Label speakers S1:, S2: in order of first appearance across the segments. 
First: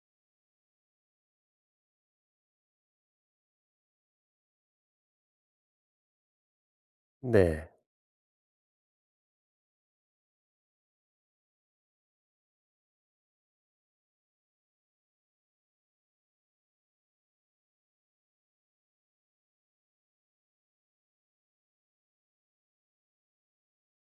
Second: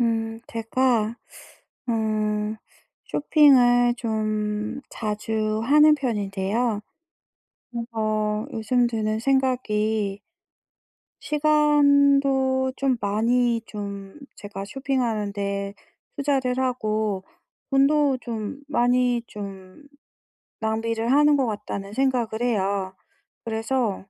S1: 제가, 음, 쇼핑을 좀 자주 하는 편인데요.
S2: 네.
S1: 요즘 드는 생각이 시간도 좀 많이 좀 제가 쇼핑하는데 투자를 하고 돈도 좀 많이 좀 낭비를 하는 것 같다는 생각을 해요. 그래서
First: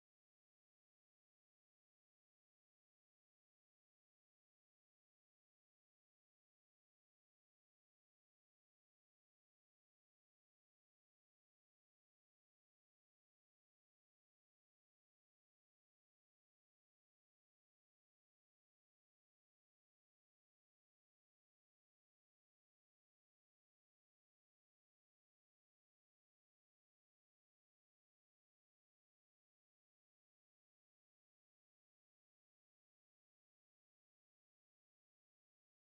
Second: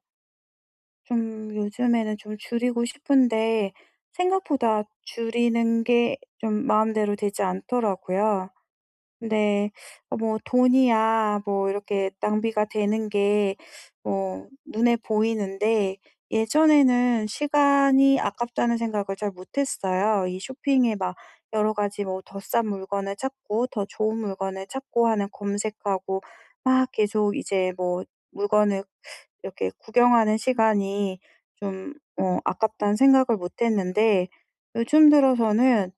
S1: 좀 요즘에는 좀 줄이고 싶은데 생각보다 줄이는 게 좀 마음대로 되지 않더라고요. 네. 뭐 돈이야 뭐 이렇게 낭비가 되는 게 뭐 눈에 보이는데 예전에는 시간이 아깝다는 생각을 잘 못했어요. 이 쇼핑에 막 여러 가지 뭐 더 싼 물건을 찾고 더 좋은 물건을 찾고 하는 검색하고 막 계속 이제 뭐 물건을 이렇게 구경하는 시간이 좀 아깝다는 생각을 못했는데 요즘 들어서는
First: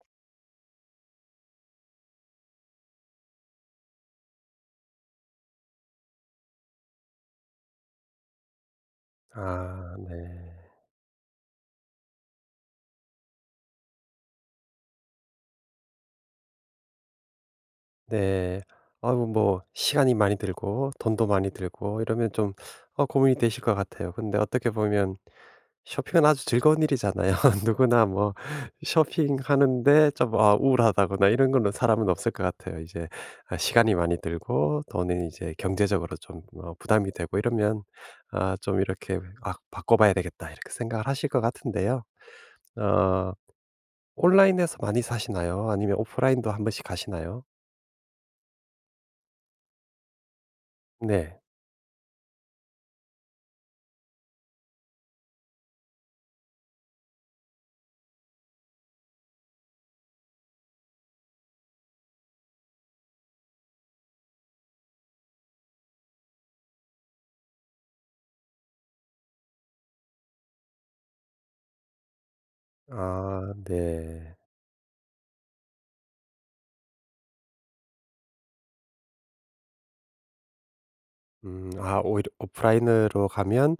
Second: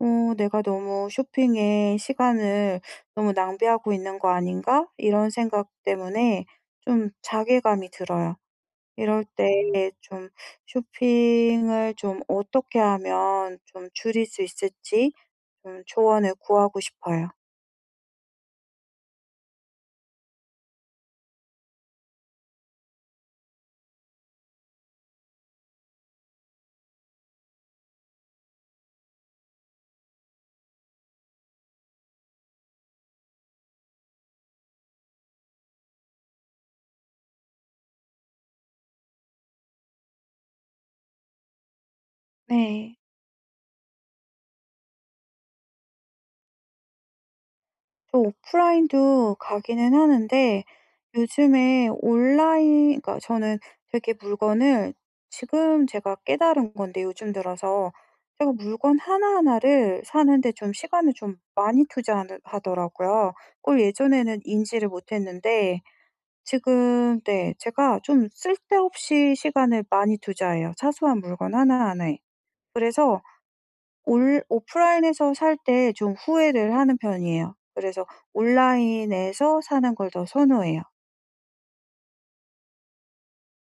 S1: '내가 너무 쇼핑에 시간을 너무 낭비하고 있는 거 아닌가?' 이런 생각 때문에 좀 자괴감이 들어요. 이럴 때
S2: 아
S1: 좀
S2: 네.
S1: 쇼핑을 좀 어떻게 하면 좀 줄일 수 있을지 좀 조언을 구하고 싶어요.
S2: 네. 아뭐 시간이 많이 들고 돈도 많이 들고 이러면 좀 고민이 되실 것 같아요. 근데 어떻게 보면 쇼핑은 아주 즐거운 일이잖아요. 누구나 뭐 쇼핑하는데 우울하다거나 이런 거는 사람은 없을 것 같아요. 이제 아 시간이 많이 들고 돈은 이제 경제적으로 좀 부담이 되고 이러면 아 좀 이렇게 '아 바꿔 봐야 되겠다.' 이렇게 생각을 하실 것 같은데요.
S1: 네.
S2: 어 온라인에서 많이 사시나요? 아니면 오프라인도 한 번씩 가시나요?
S1: 저 오프라인도 가기는 하는데
S2: 네.
S1: 요즘에 온라인 그러니까 저는 되게 물건을 지금 제가 깨달은 건데 요즘 들어서 제가 물건 하나하나를 사는데 좀 시간을 좀 많이 투자하더라고요. 그걸 예전에는 인지를 못했는데 지금, 네, 제가 좀 쓸데없이 시간을 많이 투자해요, 사소한 물건 하나하나에. 그래서
S2: 아 네.
S1: 올 오프라인에서 살 때 좀 후회를 하는 편이에요. 그래서 온라인에서 사는 걸 더 선호해요.
S2: 음, 아 오히려 오프라인으로 가면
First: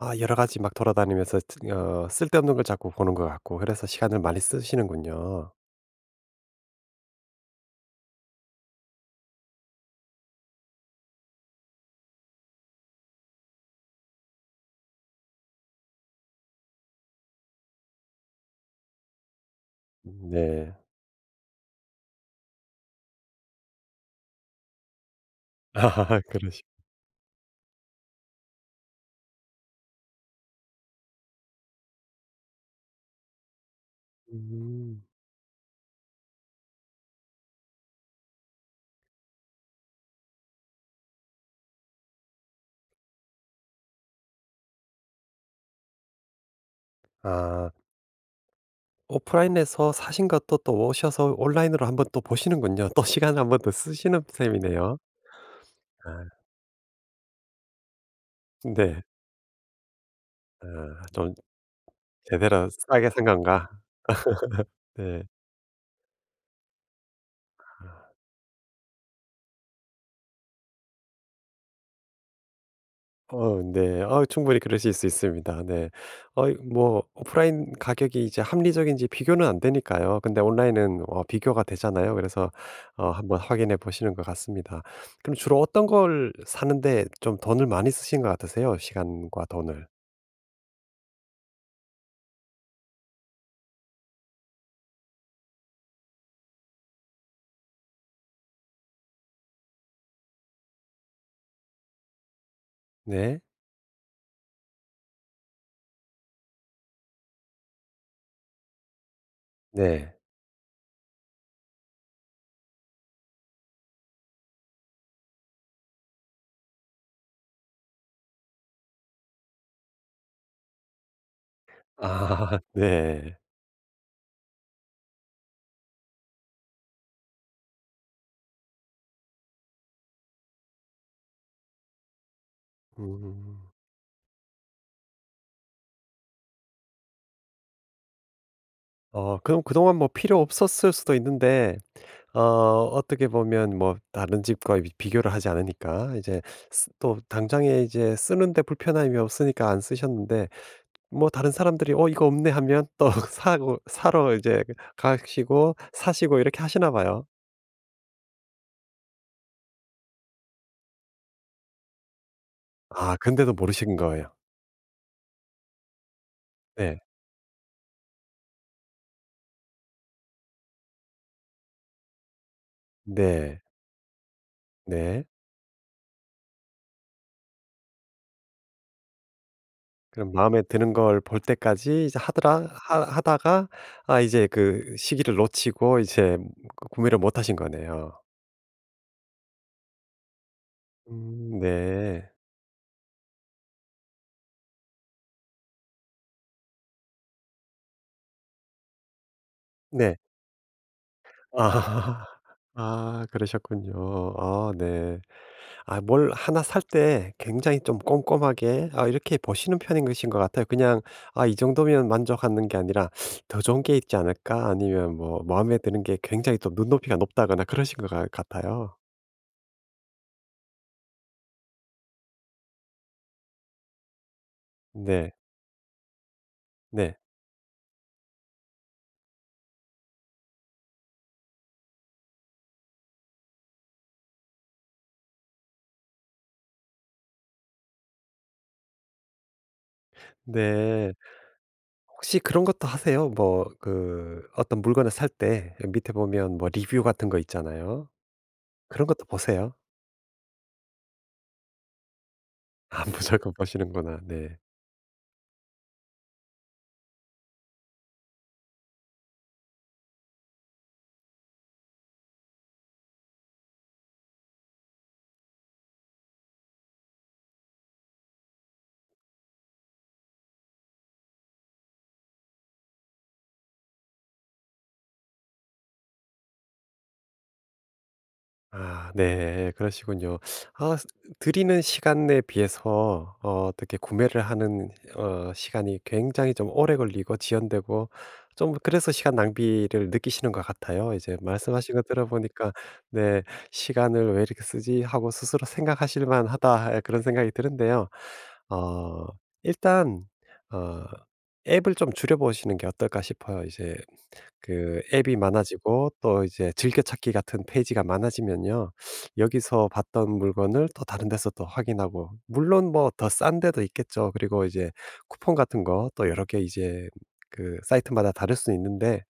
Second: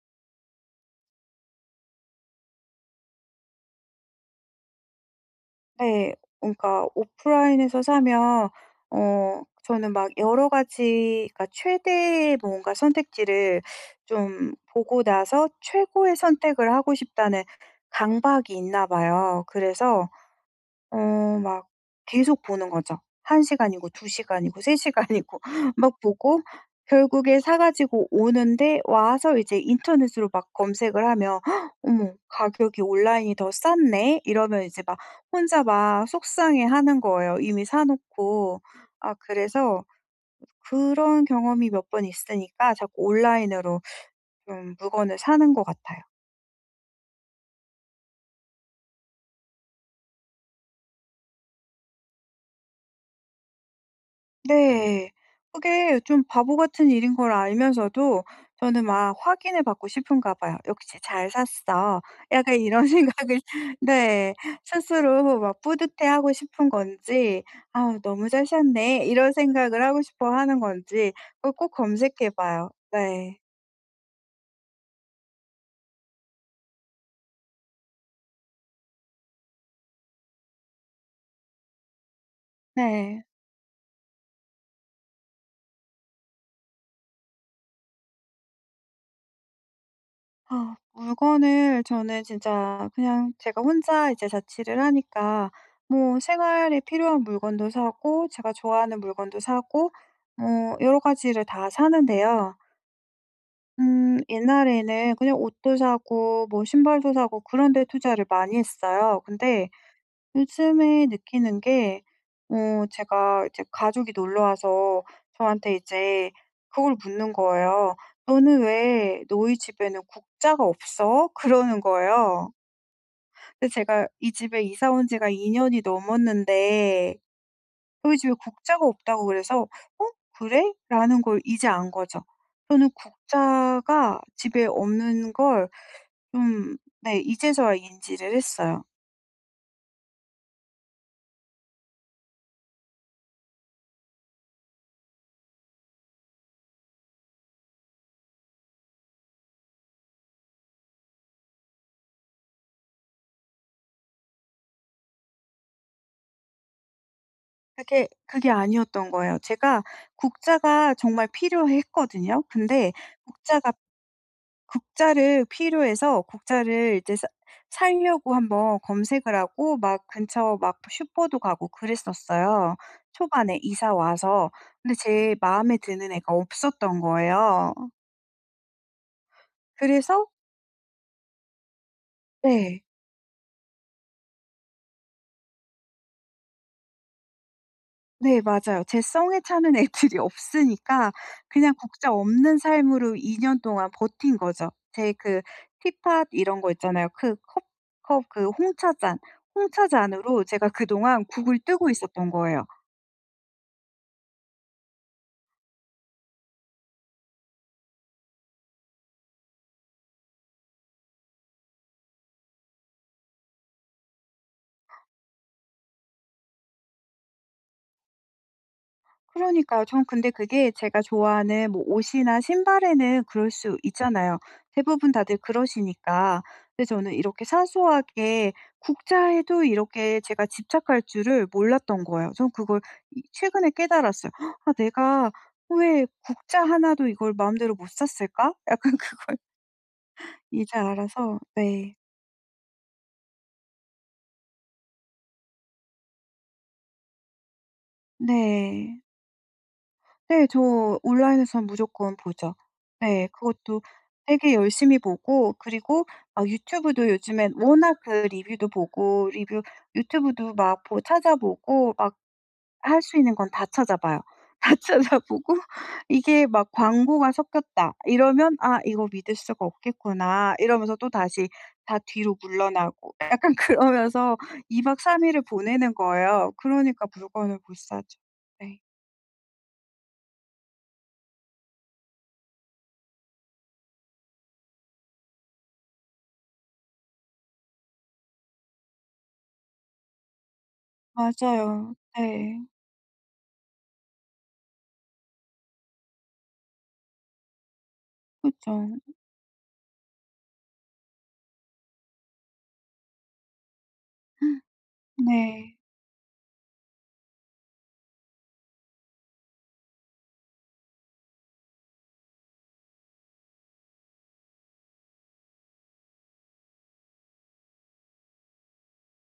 S2: 아 여러 가지 막 돌아다니면서 트 어 쓸데없는 걸 자꾸 보는 것 같고 그래서 시간을 많이 쓰시는군요.
S1: 네. 그러니까 오프라인에서 사면 저는 막 여러 가지 그러니까 최대의 뭔가 선택지를 좀 보고 나서 최고의 선택을 하고 싶다는 강박이 있나 봐요. 그래서
S2: 네.
S1: 막 계속 보는 거죠. 1시간이고 2시간이고 3시간이고 막
S2: 아,
S1: 보고
S2: 그러시
S1: 결국에 사 가지고 오는데 와서 이제 인터넷으로 막 검색을 하면 "헉, '어머, 가격이 온라인이 더 쌌네.'" 이러면 이제 막
S2: 음.
S1: 혼자 막 속상해하는 거예요, 이미 사 놓고. 아 그래서 그런 경험이 몇 번 있으니까 자꾸 온라인으로 좀 물건을 사는 것 같아요.
S2: 아 오프라인에서 사신 것도 또 오셔서 온라인으로 한번 또 보시는군요. 또 시간을 한번 더 쓰시는 셈이네요.
S1: 네. 그게
S2: 아
S1: 좀 바보 같은 일인 걸 알면서도 저는
S2: 네.
S1: 막 확인을 받고 싶은가 봐요.
S2: 아
S1: '역시 잘
S2: 좀
S1: 샀어.' 약간
S2: 제대로
S1: 이런
S2: 싸게 산
S1: 생각을.
S2: 건가?
S1: 네.
S2: 네.
S1: 스스로 막 뿌듯해하고 싶은 건지, '아우 너무 잘 샀네.' 이런 생각을 하고 싶어 하는 건지 그걸 꼭 검색해 봐요. 네.
S2: 어 네. 아 충분히 그러실 수 있습니다. 네. 어이 뭐 오프라인 가격이 이제 합리적인지 비교는 안 되니까요. 근데 온라인은 비교가 되잖아요. 그래서
S1: 네.
S2: 한번 확인해 보시는 것 같습니다. 그럼 주로 어떤 걸 사는데 좀 돈을 많이 쓰신 것 같으세요? 시간과 돈을.
S1: 아 물건을 저는 진짜 그냥 제가 혼자 이제 자취를 하니까 뭐 생활에 필요한 물건도 사고 제가 좋아하는 물건도 사고 뭐 여러 가지를 다 사는데요.
S2: 네.
S1: 옛날에는 그냥 옷도 사고 뭐 신발도 사고 그런 데 투자를 많이 했어요. 근데
S2: 네.
S1: 요즘에 느끼는 게 제가 이제 가족이 놀러 와서 저한테 이제 그걸 묻는 거예요. "너는 왜 너희 집에는 국자가 없어?" 그러는 거예요.
S2: 아 네.
S1: 근데 제가 이 집에 이사 온 지가 2 년이 넘었는데 저희 집에 국자가 없다고 그래서 '어, 그래?' 라는 걸 이제 안 거죠. 저는
S2: 음.
S1: 국자가 집에 없는 걸 좀, 네, 이제서야 인지를 했어요.
S2: 어 그럼 그동안 뭐 필요 없었을 수도 있는데 어 어떻게 보면 뭐 다른 집과 비 비교를 하지 않으니까 이제 쓰 또 당장에 이제 쓰는데 불편함이 없으니까 안 쓰셨는데 뭐 다른 사람들이 '어 이거 없네.' 하면 또 사고 사러 이제 가시고 사시고 이렇게 하시나 봐요.
S1: 그게 아니었던 거예요. 제가 국자가 정말 필요했거든요. 근데
S2: 아 근데도
S1: 국자가
S2: 모르신 거예요.
S1: 국자를 필요해서 국자를
S2: 네.
S1: 이제 사려고 한번 검색을 하고 막 근처 막 슈퍼도 가고 그랬었어요, 초반에
S2: 네.
S1: 이사 와서. 근데
S2: 네.
S1: 제 마음에 드는 애가 없었던 거예요. 그래서.
S2: 그럼 마음에 드는 걸 볼 때까지 이제 하더라
S1: 네.
S2: 하 하다가 아 이제 그 시기를 놓치고 이제 구매를 못 하신 거네요.
S1: 네, 맞아요. 제 성에 차는 애들이 없으니까 그냥 국자
S2: 네.
S1: 없는 삶으로 2년 동안 버틴 거죠. 제 그 티팟 이런 거 있잖아요. 그 컵컵 그 홍차잔,
S2: 네.
S1: 홍차잔으로 제가 그동안 국을
S2: 아.
S1: 뜨고 있었던 거예요.
S2: 아 그러셨군요. 아 네. 아 뭘 하나 살 때 굉장히 좀 꼼꼼하게 아 이렇게 보시는 편인 것인 것 같아요. 그냥 '아 이 정도면 만족하는 게 아니라 더 좋은 게 있지 않을까?' 아니면 뭐 마음에 드는 게 굉장히 또 눈높이가 높다거나 그러신 것 같 같아요.
S1: 그러니까요. 전 근데 그게 제가 좋아하는 뭐 옷이나 신발에는 그럴 수 있잖아요. 대부분
S2: 네.
S1: 다들 그러시니까. 근데 저는
S2: 네.
S1: 이렇게 사소하게 국자에도 이렇게 제가 집착할 줄을 몰랐던 거예요. 전 그걸 최근에 깨달았어요. "헉, '아, 내가 왜 국자 하나도 이걸 마음대로 못 샀을까?'" 약간 그걸 이제
S2: 네.
S1: 알아서. 네.
S2: 혹시 그런 것도 하세요? 뭐 그 어떤 물건을 살 때 밑에 보면 뭐 리뷰 같은 거 있잖아요.
S1: 네.
S2: 그런 것도 보세요?
S1: 네. 저 온라인에는 무조건 보죠.
S2: 아
S1: 네.
S2: 무조건
S1: 그것도
S2: 보시는구나.
S1: 되게
S2: 네.
S1: 열심히 보고 그리고 막 유튜브도 요즘엔 워낙 그 리뷰도 보고 리뷰 유튜브도 막 보 찾아보고 막 할 수 있는 건 다 찾아봐요. 다 찾아보고 이게 막 광고가 섞였다 이러면 '아 이거 믿을 수가 없겠구나.' 이러면서 또다시 다 뒤로 물러나고 약간 그러면서 2박 3 일을 보내는 거예요. 그러니까 물건을 못 사죠. 네.
S2: 아 네. 그러시군요. 아스는 시간 에 비해서 어 어떻게 구매를 하는 어 시간이 굉장히 좀 오래 걸리고 지연되고 좀 그래서 시간 낭비를 느끼시는 것 같아요. 이제 말씀하신
S1: 맞아요.
S2: 거
S1: 네.
S2: 들어보니까 네 '시간을 왜 이렇게 쓰지?' 하고 스스로 생각하실 만하다. 예 그런 생각이 드는데요.
S1: 그죠.
S2: 어 일단 어 앱을 좀 줄여 보시는 게 어떨까 싶어요. 이제 그 앱이
S1: 네.
S2: 많아지고 또 이제 즐겨찾기 같은 페이지가 많아지면요. 여기서 봤던 물건을 또 다른 데서 또 확인하고 물론 뭐 더 싼 데도 있겠죠. 그리고 이제 쿠폰 같은 거 또 여러 개 이제 그 사이트마다 다를 수 있는데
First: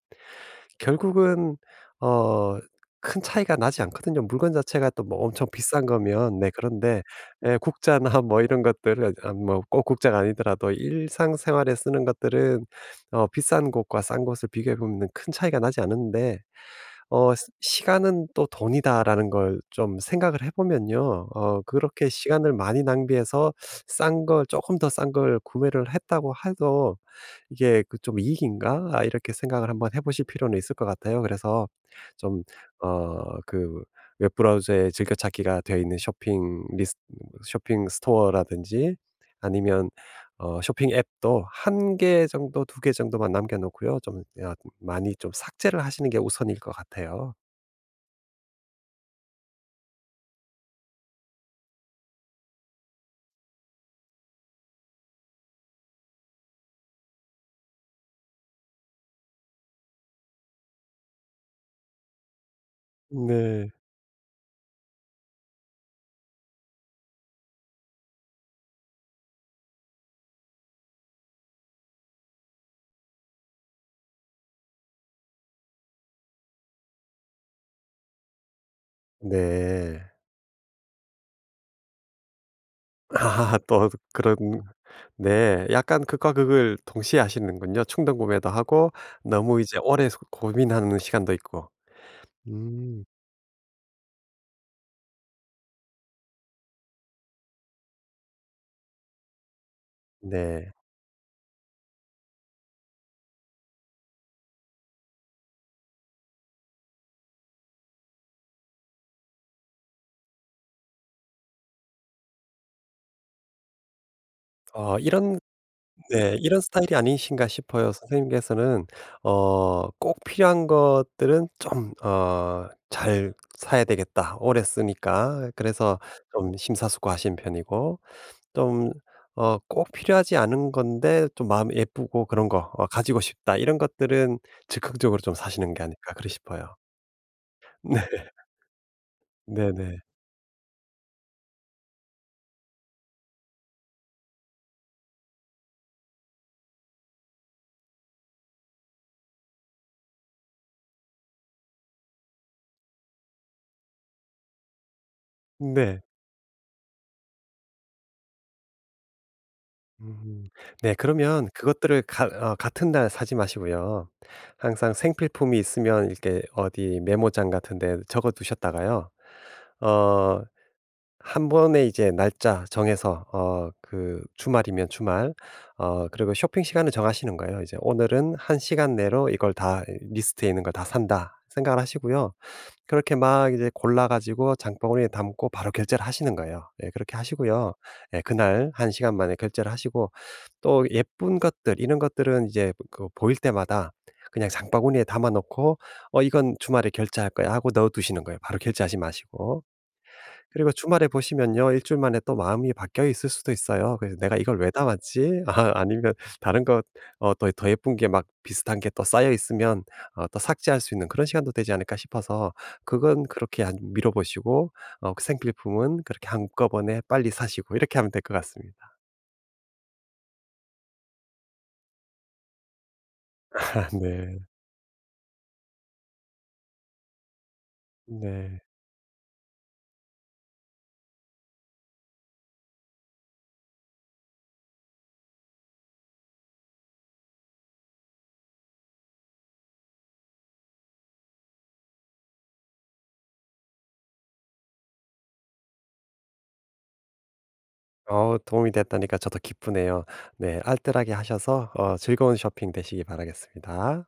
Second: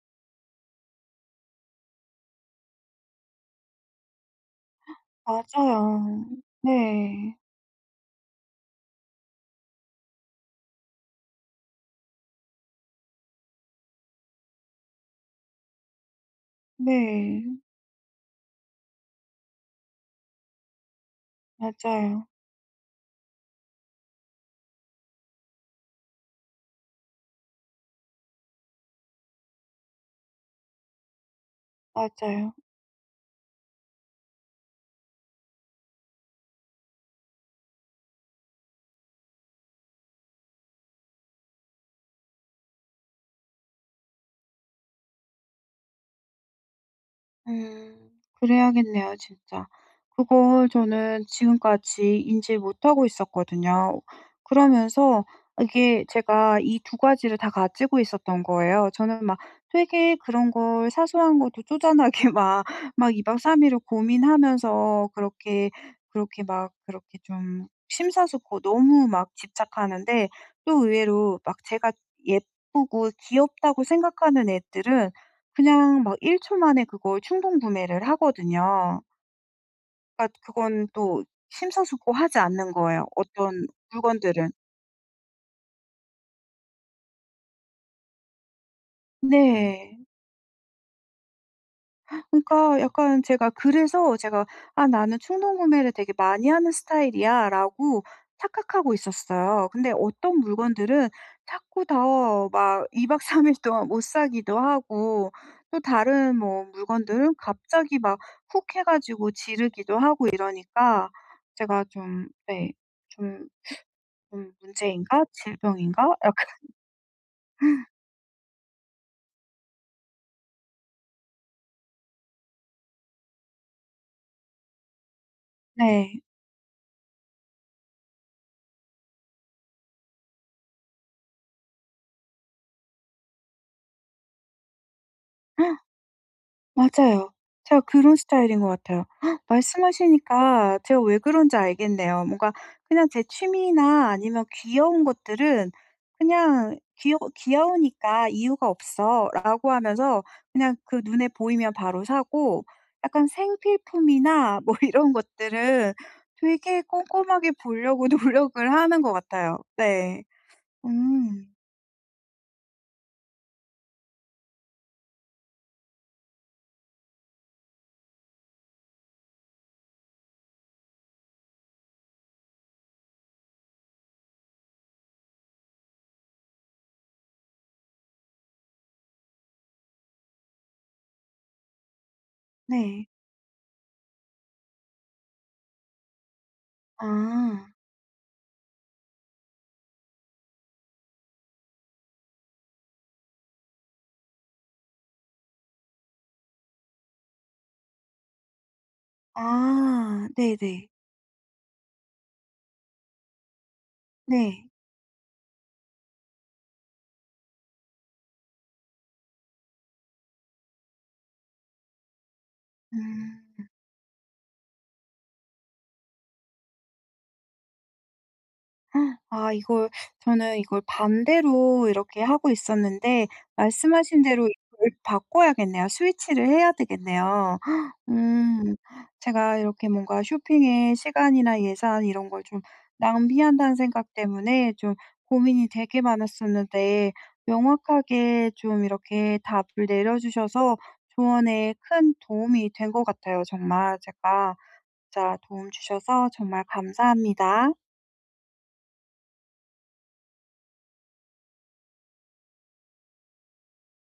S2: 결국은 어 큰 차이가 나지 않거든요. 물건 자체가 또 뭐 엄청 비싼
S1: 맞아요.
S2: 거면 네 그런데
S1: 네.
S2: 예 국자나 뭐 이런 것들은 아 뭐 꼭 국자가 아니더라도 일상생활에 쓰는 것들은 비싼 곳과 싼 곳을 비교해 보면은 큰 차이가 나지 않은데 어
S1: 네.
S2: 시 '시간은 또 돈이다.'라는 걸 좀 생각을 해 보면요. 어 그렇게
S1: 맞아요.
S2: 시간을 많이 낭비해서 싼 걸 쪼끔 더 싼 걸 구매를 했다고 해도 이게 그 좀 '이익인가?' 아 이렇게 생각을 한번 해 보실 필요는 있을 것 같아요. 그래서 좀
S1: 맞아요.
S2: 어 그 웹 브라우저에 즐겨찾기가 되어 있는 쇼핑 스토어라든지 아니면 쇼핑 앱도 한 개 정도 두 개 정도만 남겨 놓고요. 좀 야 많이 좀 삭제를 하시는 게 우선일 것 같아요.
S1: 음. 그래야겠네요 진짜. 그걸 저는 지금까지 인지 못하고 있었거든요. 그러면서 이게 제가 이 두 가지를 다 가지고 있었던 거예요. 저는 막 되게 그런 걸 사소한 것도 쪼잔하게 막 막 2박 3
S2: 네.
S1: 일을 고민하면서 그렇게 막 그렇게 좀 심사숙고 너무 막 집착하는데 또 의외로 막 제가 예쁘고 귀엽다고 생각하는 애들은 그냥 막 1초 만에 그걸 충동 구매를 하거든요.
S2: 네.
S1: 그러니까 그건 또 심사숙고하지 않는 거예요,
S2: 아
S1: 어떤
S2: 또 그런
S1: 물건들은.
S2: 네. 약간 극과 극을 동시에 하시는군요. 충동 구매도 하고 너무 이제
S1: 네.
S2: 오래 소 고민하는 시간도 있고.
S1: 그러니까
S2: 음.
S1: 약간 제가 그래서 제가 '아 나는 충동 구매를 되게 많이 하는 스타일이야.'라고 착각하고 있었어요. 근데 어떤
S2: 네.
S1: 물건들은 자꾸 다 막 2박 3일 동안 못 사기도 하고 또 다른 뭐 물건들은 갑자기 막 훅 해 가지고 지르기도 하고 이러니까 제가 좀, 네, 좀 좀
S2: 어
S1: '문제인가?
S2: 이런
S1: 질병인가?'
S2: 네
S1: 약간.
S2: 이런 스타일이 아니신가 싶어요. 선생님께서는 꼭 필요한 것들은 좀 어 '잘 사야 되겠다. 오래 쓰니까.' 그래서
S1: 네.
S2: 좀 심사숙고하신 편이고 좀 꼭 필요하지 않은 건데 좀 마음 예쁘고 그런 거 가지고 싶다 이런 것들은 즉흥적으로 좀 사시는 게 아닐까 그러 싶어요.
S1: 맞아요. 제가
S2: 네.
S1: 그런 스타일인 것 같아요. 헉,
S2: 네네.
S1: 말씀하시니까 제가 왜 그런지 알겠네요. 뭔가 그냥 제 취미나 아니면 귀여운 것들은 그냥 귀여우니까 이유가 없어."라고 하면서 그냥 그 눈에 보이면 바로 사고 약간 생필품이나 뭐 이런 것들은
S2: 네.
S1: 되게 꼼꼼하게 보려고 노력을 하는 것 같아요. 네.
S2: 음. 네
S1: 음.
S2: 그러면 그것들을 가 어 같은 날 사지 마시고요. 항상 생필품이 있으면 이렇게 어디 메모장 같은 데 적어 두셨다가요. 어 한 번에 이제 날짜 정해서 그 주말이면 주말 그리고 쇼핑 시간을 정하시는 거예요. 이제 '오늘은 한 시간 내로 이걸 다 리스트에 있는 걸 다 산다.' 생각을 하시고요.
S1: 네.
S2: 그렇게 막 이제 골라 가지고 장바구니에 담고 바로 결제를 하시는 거예요. 예 그렇게
S1: 아.
S2: 하시고요. 예 그날 한 시간 만에 결제를 하시고 또 예쁜 것들 이런 것들은 이제 그 보일 때마다 그냥 장바구니에 담아 놓고 '어 이건 주말에 결제할 거야.' 하고 넣어 두시는 거예요. 바로 결제하지 마시고.
S1: 아.
S2: 그리고
S1: 네네.
S2: 주말에 보시면요. 일주일 만에 또 마음이 바뀌어 있을 수도 있어요. 그래서 '내가 이걸
S1: 네.
S2: 왜 담았지?' 아 아니면 다른 것 더 예쁜 게 막 비슷한 게 또 쌓여 있으면 또 삭제할 수 있는 그런 시간도 되지 않을까 싶어서 그건
S1: 음.
S2: 그렇게 한 미뤄 보시고 생필품은 그렇게 한꺼번에 빨리 사시고 이렇게 하면 될 것 같습니다.
S1: 아 이걸 저는 이걸 반대로 이렇게 하고 있었는데 말씀하신
S2: 네.
S1: 대로 이걸 바꿔야겠네요. 스위치를 해야 되겠네요.
S2: 네.
S1: 음. 제가 이렇게 뭔가 쇼핑에 시간이나 예산 이런 걸 좀 낭비한다는 생각 때문에 좀 고민이 되게 많았었는데 명확하게 좀 이렇게 답을 내려 주셔서 조언에 큰 도움이 된 것 같아요 정말. 제가 진짜 도움 주셔서 정말 감사합니다.
S2: 어 도움이 됐다니까 저도 기쁘네요. 네 알뜰하게 하셔서 즐거운 쇼핑 되시기 바라겠습니다.